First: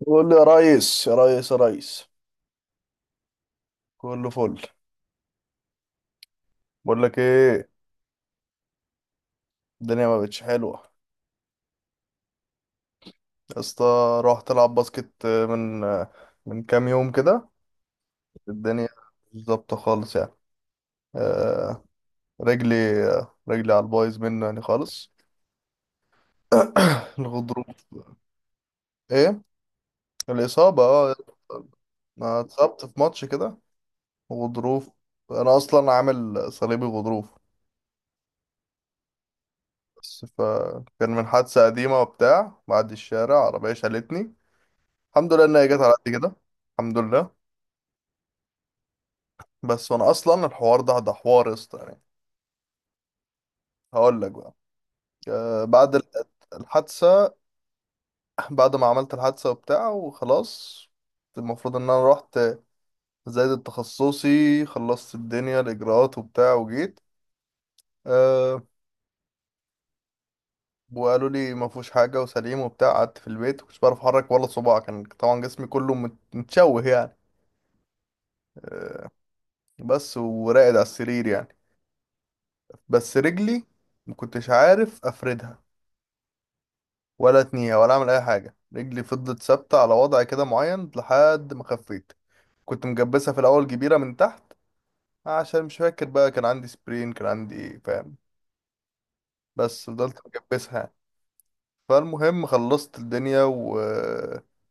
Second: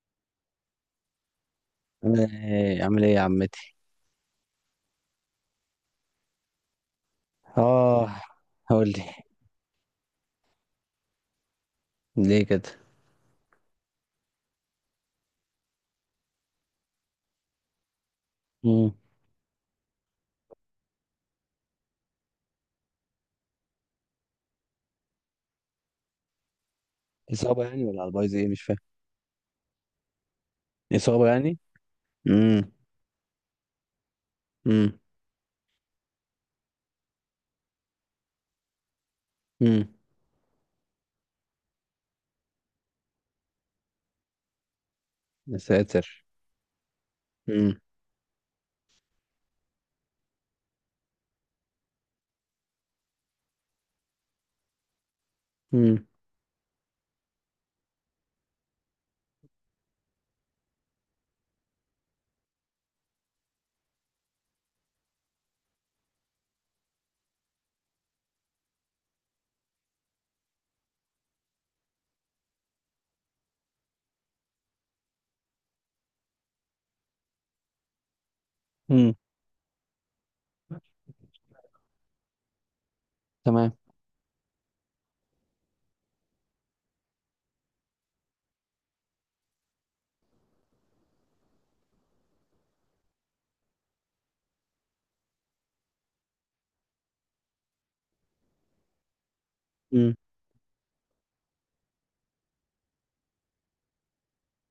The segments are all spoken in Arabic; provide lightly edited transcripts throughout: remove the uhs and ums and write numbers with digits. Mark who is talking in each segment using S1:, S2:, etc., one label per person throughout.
S1: بقول له يا ريس يا ريس يا ريس.
S2: ايه عامل ايه يا عمتي؟
S1: كله فل. بقول لك ايه؟
S2: اه، قول لي.
S1: الدنيا ما بقتش حلوه
S2: ليه كده؟
S1: يا اسطى. رحت العب باسكت من كام يوم كده. الدنيا
S2: امم
S1: مش ظابطه خالص يعني. آه. رجلي رجلي على البايظ منه يعني خالص.
S2: اصابه
S1: الغضروف.
S2: يعني ولا على البايظ ايه؟ مش فاهم.
S1: ايه الاصابه اه.
S2: اصابه يعني.
S1: انا
S2: امم
S1: اتصبت في ماتش كده. غضروف.
S2: امم
S1: انا اصلا عامل صليبي غضروف.
S2: امم
S1: بس فكان من حادثه قديمه وبتاع بعد الشارع عربيه شالتني. الحمد لله ان
S2: يا
S1: هي جت على قد
S2: ساتر.
S1: كده. الحمد لله.
S2: امم
S1: بس وانا اصلا الحوار ده حوار يا اسطى يعني. هقول لك بقى. بعد
S2: امم
S1: الحادثه. بعد ما عملت الحادثه وبتاع وخلاص. المفروض ان انا رحت. زايد تخصصي خلصت الدنيا الاجراءات وبتاع وجيت. أه. وقالوا لي ما فيهوش حاجه وسليم وبتاع. قعدت في البيت مش بعرف احرك ولا صباع. كان طبعا جسمي كله متشوه يعني. أه.
S2: امم
S1: بس وراقد على السرير يعني. بس رجلي
S2: تمام.
S1: ما كنتش عارف افردها ولا اتنيه ولا اعمل اي حاجه. رجلي فضلت ثابته على وضع كده معين لحد ما خفيت. كنت مجبسها في الاول كبيره من تحت عشان مش فاكر بقى. كان عندي سبرين كان عندي ايه فاهم. بس
S2: امم
S1: فضلت مجبسها يعني. فالمهم خلصت الدنيا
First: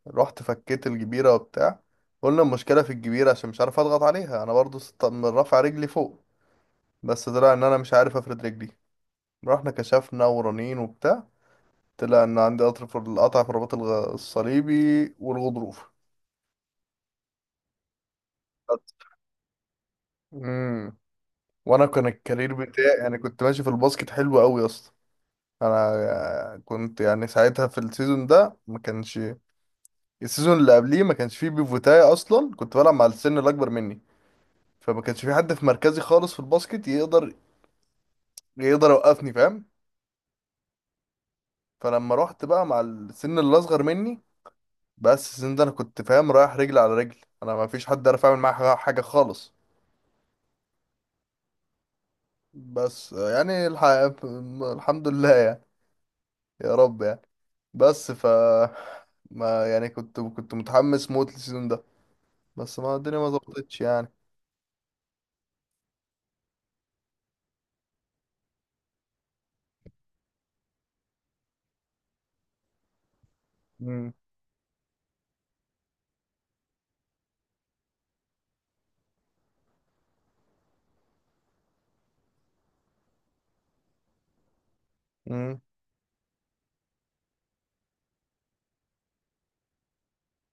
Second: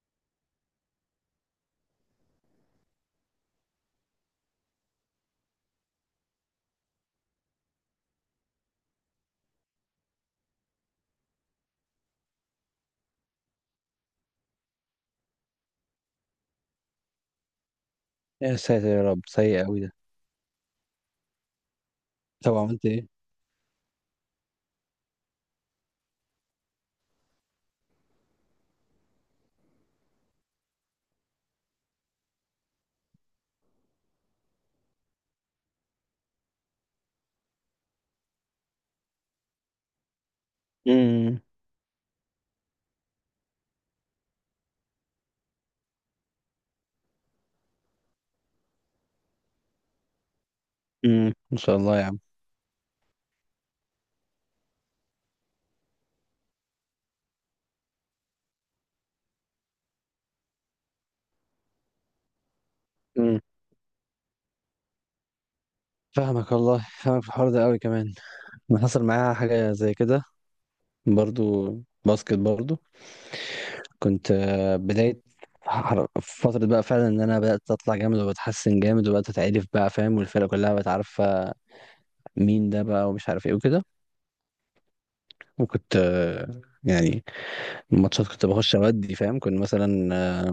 S1: ورحت فكيت الجبيره وبتاع. قلنا المشكله في الجبيره عشان مش عارف اضغط عليها انا برضو، من رافع رجلي فوق. بس طلع ان انا مش عارف افرد رجلي. رحنا كشفنا ورنين وبتاع. طلع ان عندي قطر في القطع في الرباط الصليبي والغضروف.
S2: يا ساتر يا رب، سيء قوي ده.
S1: امم. وانا كان الكارير
S2: طب عملت
S1: بتاعي، انا
S2: ايه؟
S1: كنت ماشي في الباسكت حلو قوي يا اسطى. انا كنت يعني ساعتها في السيزون ده ما كانش. السيزون اللي قبليه ما كانش فيه بيفوتاي اصلا، كنت بلعب مع السن الاكبر مني. فما كانش في حد في مركزي خالص في الباسكت يقدر يوقفني فاهم.
S2: امم
S1: فلما رحت بقى مع السن اللي اصغر مني، بس السن ده انا كنت فاهم رايح رجل على رجل. انا ما فيش حد عارف اعمل معاه حاجة خالص.
S2: ان شاء الله يا عم.
S1: بس يعني الحمد لله يعني. يا رب يعني. بس ما يعني كنت متحمس موت للسيزون ده. بس ما الدنيا ما
S2: امم
S1: ظبطتش يعني.
S2: فاهمك والله، فاهمك في الحوار ده قوي كمان. أنا حصل معايا حاجه زي كده، برضو باسكت برضو.
S1: امم.
S2: كنت بداية فترة بقى فعلا ان انا بدأت اطلع جامد وبتحسن جامد، وبدأت اتعرف بقى فاهم، والفرقة كلها بقت عارفة مين ده بقى ومش عارف ايه وكده.
S1: امم.
S2: وكنت يعني الماتشات كنت بخش اودي فاهم. كنت مثلا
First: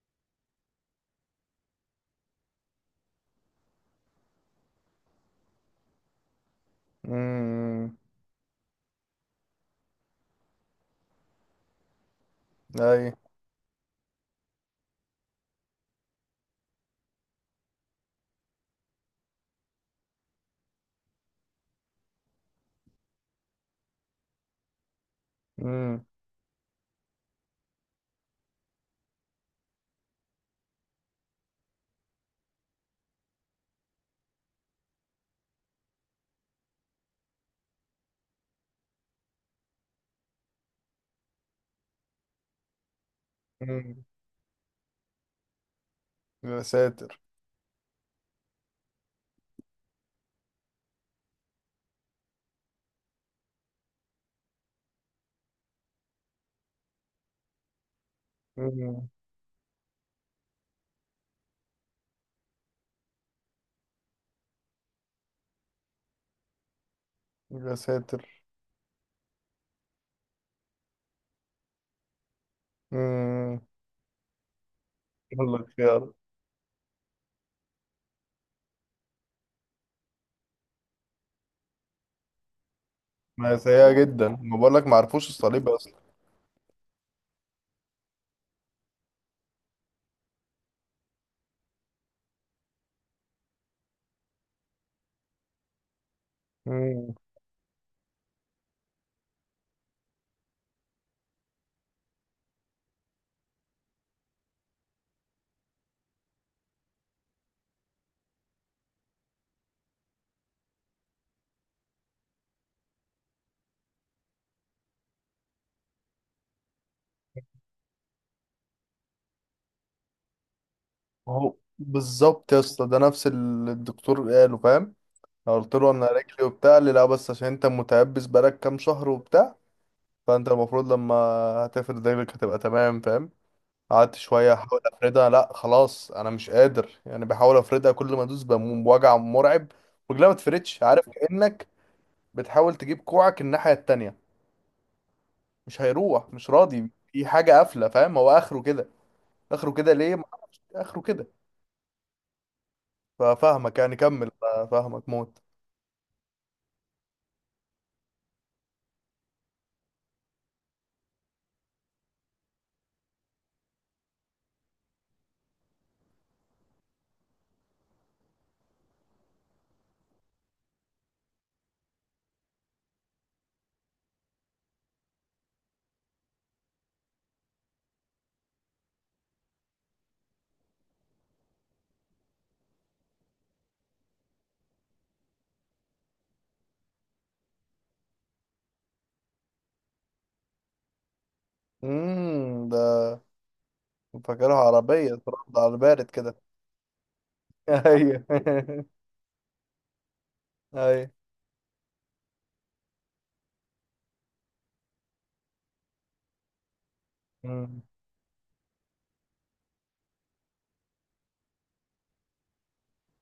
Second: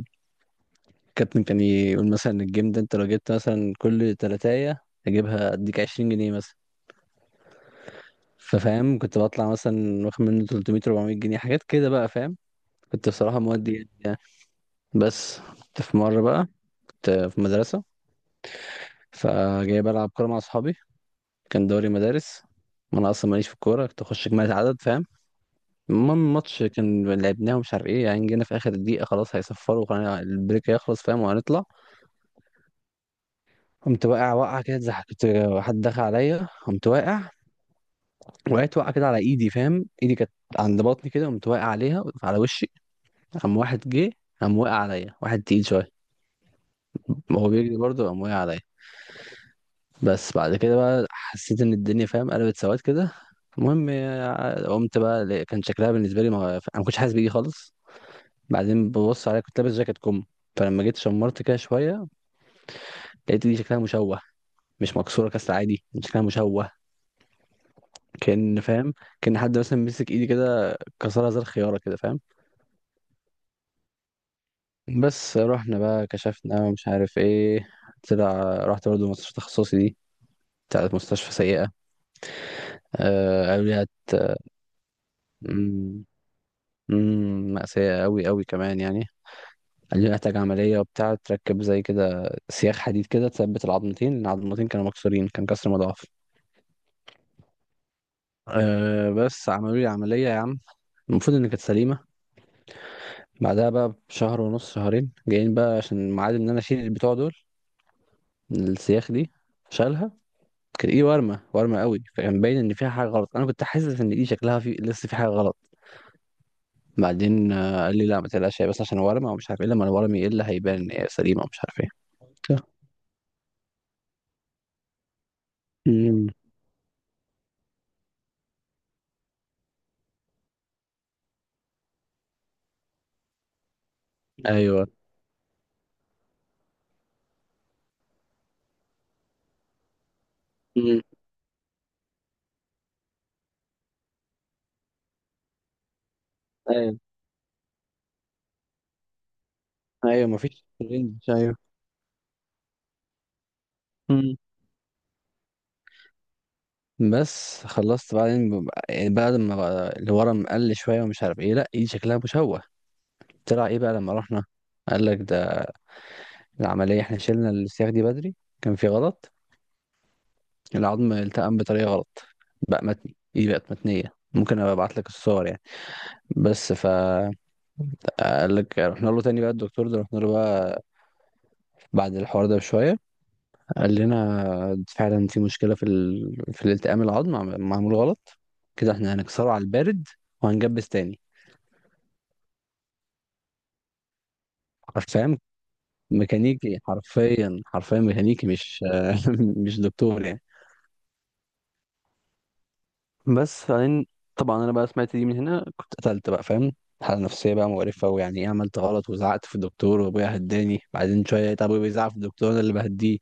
S2: الكابتن كان يقول مثلا الجيم ده انت لو جبت مثلا كل تلاتاية اجيبها اديك 20 جنيه مثلا.
S1: امم.
S2: ففاهم كنت بطلع مثلا واخد منه 300 400 جنيه، حاجات كده بقى فاهم. كنت
S1: اي.
S2: بصراحة مودي جامد يعني. بس كنت في مرة بقى، كنت في مدرسة، فجاي بلعب كورة مع أصحابي، كان دوري مدارس. وانا اصلا ماليش في الكوره، كنت اخش اجمالي عدد فاهم.
S1: امم.
S2: المهم الماتش كان لعبناه ومش عارف ايه، يعني جينا في اخر دقيقه خلاص هيصفروا، خلينا البريك هيخلص فاهم وهنطلع. قمت واقع وقعه كده، اتزحلقت، حد دخل عليا قمت واقع، وقعت وقعه كده على ايدي فاهم، ايدي كانت عند بطني كده، قمت واقع عليها على وشي. قام واحد
S1: امم.
S2: جه، قام واقع عليا واحد تقيل شويه،
S1: يا ساتر.
S2: وهو بيجري برضه قام واقع عليا. بس بعد كده بقى حسيت ان الدنيا فاهم قلبت سواد كده. المهم قمت بقى كان شكلها بالنسبه لي ما انا ما كنتش حاسس بيه خالص. بعدين
S1: امم.
S2: ببص عليها، كنت لابس جاكيت كم، فلما جيت شمرت كده شويه لقيت دي شكلها مشوه، مش مكسوره كسر عادي، شكلها مشوه.
S1: يا ساتر.
S2: كان فاهم، كان حد مثلا مسك ايدي كده كسرها زي الخياره كده فاهم.
S1: امم.
S2: بس
S1: والله
S2: رحنا بقى
S1: خيار.
S2: كشفنا ومش عارف ايه، طلع رحت برضه مستشفى تخصصي دي، بتاعت مستشفى سيئه.
S1: ما
S2: آه
S1: هي
S2: قالوا لي
S1: سيئة جدا،
S2: هت.
S1: ما بقول لك، ما عرفوش الصليب اصلا.
S2: مأساة قوي قوي كمان يعني. قال لي محتاج عملية وبتاع، تركب زي كده سياخ حديد كده تثبت العظمتين، لأن العظمتين كانوا مكسورين، كان كسر مضاعف.
S1: امم.
S2: أه بس عملوا لي عملية يا عم. المفروض إن كانت سليمة. بعدها بقى بشهر ونص شهرين جايين بقى، عشان ميعاد إن أنا أشيل البتوع دول، السياخ دي، شالها. كانت إيدي ورمة، ورمة قوي، فكان باين إن فيها حاجة غلط. أنا كنت حاسس إن إيدي شكلها في لسه في حاجة غلط. بعدين قال لي لا ما تقلقش، هي بس عشان ورمة ومش عارف إيه، لما الورم يقل هيبان إن هي سليمة
S1: اهو
S2: ومش عارف
S1: بالظبط يا اسطى، ده نفس اللي الدكتور قاله فاهم. أنا قلت له انا
S2: إيه.
S1: رجلي وبتاع، قال لي لا بس عشان انت متيبس بقالك كام شهر وبتاع. فانت المفروض لما هتفرد رجلك هتبقى تمام فاهم. قعدت شويه احاول
S2: ايوه.
S1: افردها. لا خلاص، انا مش قادر يعني. بحاول افردها، كل ما ادوس بموم بوجع مرعب. رجلها ما تفردش.
S2: امم
S1: عارف كانك بتحاول تجيب كوعك الناحيه التانية، مش هيروح، مش راضي،
S2: ايوه.
S1: في حاجه قافله فاهم. هو اخره كده. اخره كده ليه؟ ما
S2: ايوه
S1: اعرفش.
S2: مفيش
S1: اخره كده.
S2: رينج، ايوه.
S1: ففاهمك يعني، كمل.
S2: امم
S1: فاهمك موت.
S2: بس خلصت بعدين يعني بعد ما بقى اللي ورا مقل شويه ومش عارف ايه، لا ايدي شكلها مشوه. طلع ايه بقى لما رحنا؟ قال لك ده العمليه احنا شلنا السياخ دي بدري، كان في غلط، العظم التئم بطريقه غلط، بقى متني، ايدي بقت متنيه، ممكن ابقى ابعت لك الصور يعني. بس ف قال لك رحنا له تاني بقى الدكتور ده، رحنا له بقى بعد الحوار ده بشويه. قال لنا فعلا في مشكلة في في الالتئام، العظم معمول غلط كده، احنا هنكسره على البارد وهنجبس تاني.
S1: امم. ده فاكرها عربيه
S2: حرفيا
S1: ترد على البارد كده.
S2: ميكانيكي، حرفيا حرفيا
S1: ايوه
S2: ميكانيكي، مش مش دكتور يعني.
S1: ايوه.
S2: بس فبعدين طبعا انا بقى سمعت دي من هنا، كنت قتلت بقى فاهم، حالة نفسية بقى
S1: أمم.
S2: مقرفة، ويعني ايه عملت غلط، وزعقت في الدكتور وابويا هداني. بعدين شوية لقيت ابويا بيزعق في الدكتور انا اللي بهديه.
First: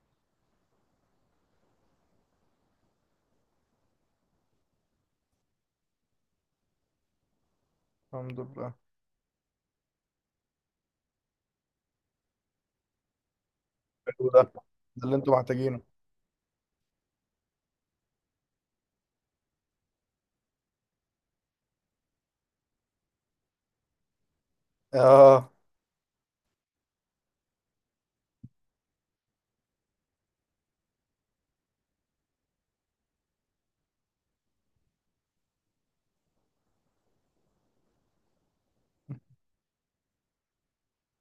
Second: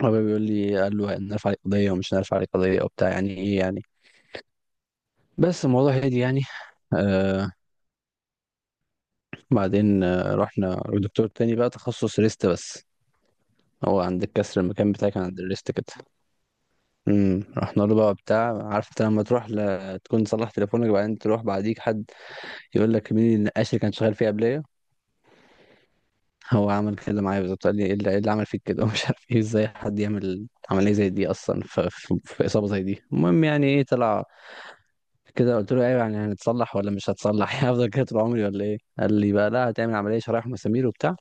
S2: ابويا بيقول لي قال له هنرفع عليك قضية ومش هنرفع عليك قضية وبتاع، يعني ايه يعني. بس الموضوع هادي يعني آه،
S1: الحمد لله.
S2: بعدين رحنا لدكتور تاني بقى تخصص ريست بس، هو عند
S1: حلو ده.
S2: الكسر المكان
S1: ده
S2: بتاعي
S1: اللي
S2: كان
S1: انتوا
S2: عند الريست
S1: محتاجينه.
S2: كده. رحنا له بقى بتاع، عارف انت لما تروح تكون صلح تليفونك بعدين تروح بعديك حد يقول لك مين النقاش اللي كان شغال فيه قبليه.
S1: اه.
S2: هو عمل كده معايا بالظبط، قال لي ايه اللي إيه اللي عمل فيك كده ومش عارف ايه، ازاي حد يعمل عمليه زي دي اصلا في اصابه زي دي. المهم يعني ايه، طلع كده قلت له ايوه يعني هنتصلح ولا مش هتصلح هفضل كده طول عمري ولا ايه؟ قال لي بقى لا هتعمل عمليه شرايح مسامير وبتاع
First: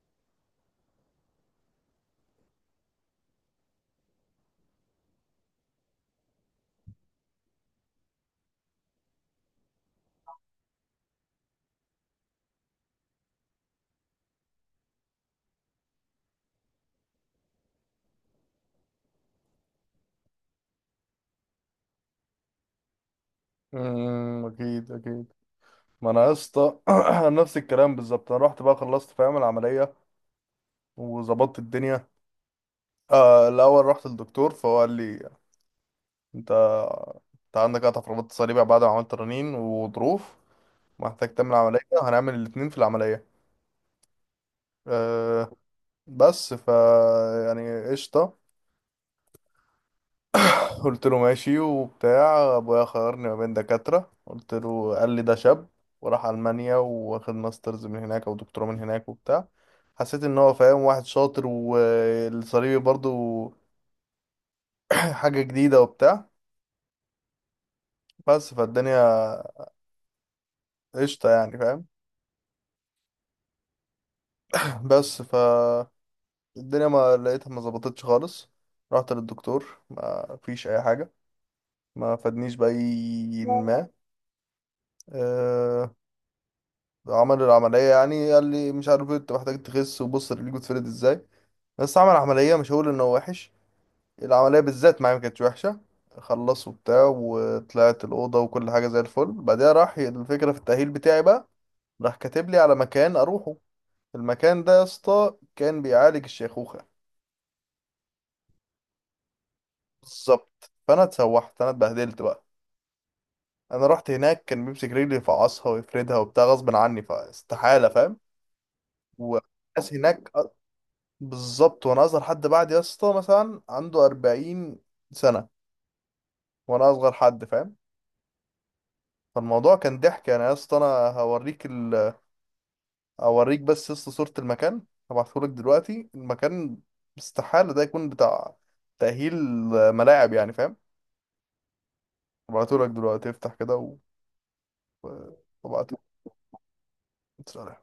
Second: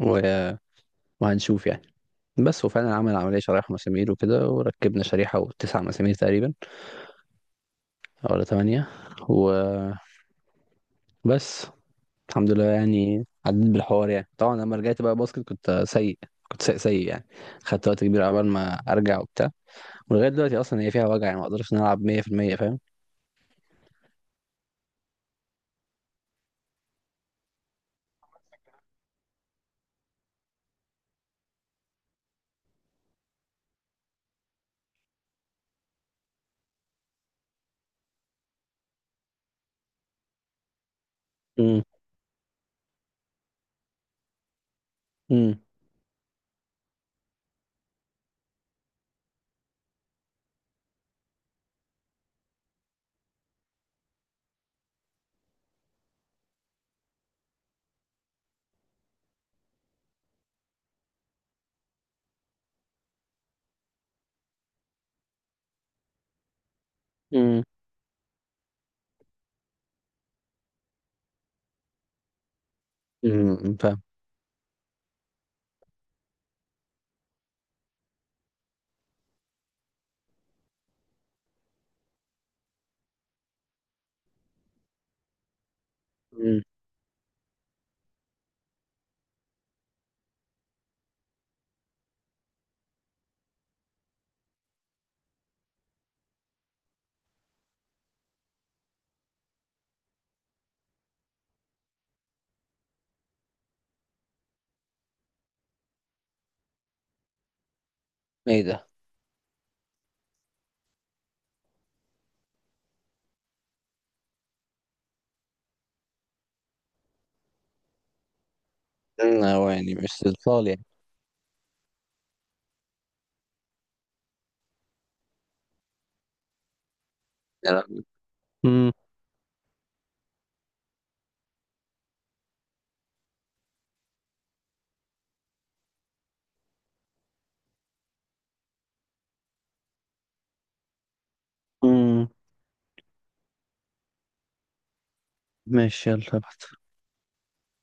S2: و... وهنشوف يعني. بس وفعلا عمل عملية شرايح ومسامير وكده، وركبنا شريحة وتسع مسامير تقريبا، ولا تمانية، وبس. الحمد لله يعني، عديت بالحوار يعني. طبعا لما رجعت بقى باسكت كنت سيء، كنت سيء سيء يعني، خدت وقت كبير عبال ما ارجع وبتاع. ولغاية دلوقتي اصلا هي فيها وجع، يعني ما اقدرش ان أنا العب 100% فاهم.
S1: امم، اكيد اكيد. ما انا يا اسطى نفس الكلام بالظبط. انا رحت بقى، خلصت فاهم العمليه وظبطت الدنيا. آه، الاول رحت للدكتور فهو قال لي، انت انت عندك قطع في رباط الصليبي بعد ما عملت رنين وظروف. محتاج تعمل عمليه،
S2: امم
S1: هنعمل الاتنين في العمليه. آه.
S2: امم
S1: بس يعني قشطه. قلت له ماشي وبتاع. ابويا خيرني ما بين دكاترة، قلت له، قال لي ده شاب وراح ألمانيا واخد ماسترز من هناك او دكتوراه من هناك وبتاع. حسيت ان هو فاهم، واحد شاطر، والصليبي برضو حاجة جديدة وبتاع.
S2: امم
S1: بس فالدنيا قشطة يعني فاهم.
S2: أمم، فاهم.
S1: بس فالدنيا ما لقيتها. ما ظبطتش خالص. رحت للدكتور ما فيش اي حاجة. ما فادنيش بأي ما. آه،
S2: امم
S1: عمل العملية يعني. قال لي مش عارف إيه، انت محتاج تخس، وبص رجليك بتفرد ازاي. بس عمل عملية مش هقول انه وحش. العملية بالذات معايا ما كانتش وحشة. خلص وبتاع وطلعت الأوضة وكل حاجة زي الفل. بعدها راح الفكرة في التأهيل بتاعي بقى. راح كاتب لي على مكان أروحه. المكان ده يا اسطى كان بيعالج الشيخوخة.
S2: ايه ده؟
S1: بالظبط. فأنا اتسوحت، أنا اتبهدلت بقى. أنا رحت هناك كان بيمسك رجلي، يفعصها ويفردها وبتاع غصب عني، فاستحالة فاهم.
S2: هو
S1: والناس
S2: يعني مش
S1: هناك،
S2: اطفال يعني.
S1: بالظبط، وانا اصغر حد. بعد يا اسطى مثلا عنده 40 سنه، وانا اصغر حد فاهم.
S2: امم
S1: فالموضوع كان ضحك يعني يا اسطى. انا هوريك اوريك بس يا اسطى صوره المكان. هبعتهولك دلوقتي المكان. استحاله ده يكون بتاع تاهيل ملاعب يعني فاهم.
S2: امم
S1: هبعتهولك دلوقتي، افتح كده وابعتهولك.
S2: ماشي، يلا ابعت.
S1: سلام.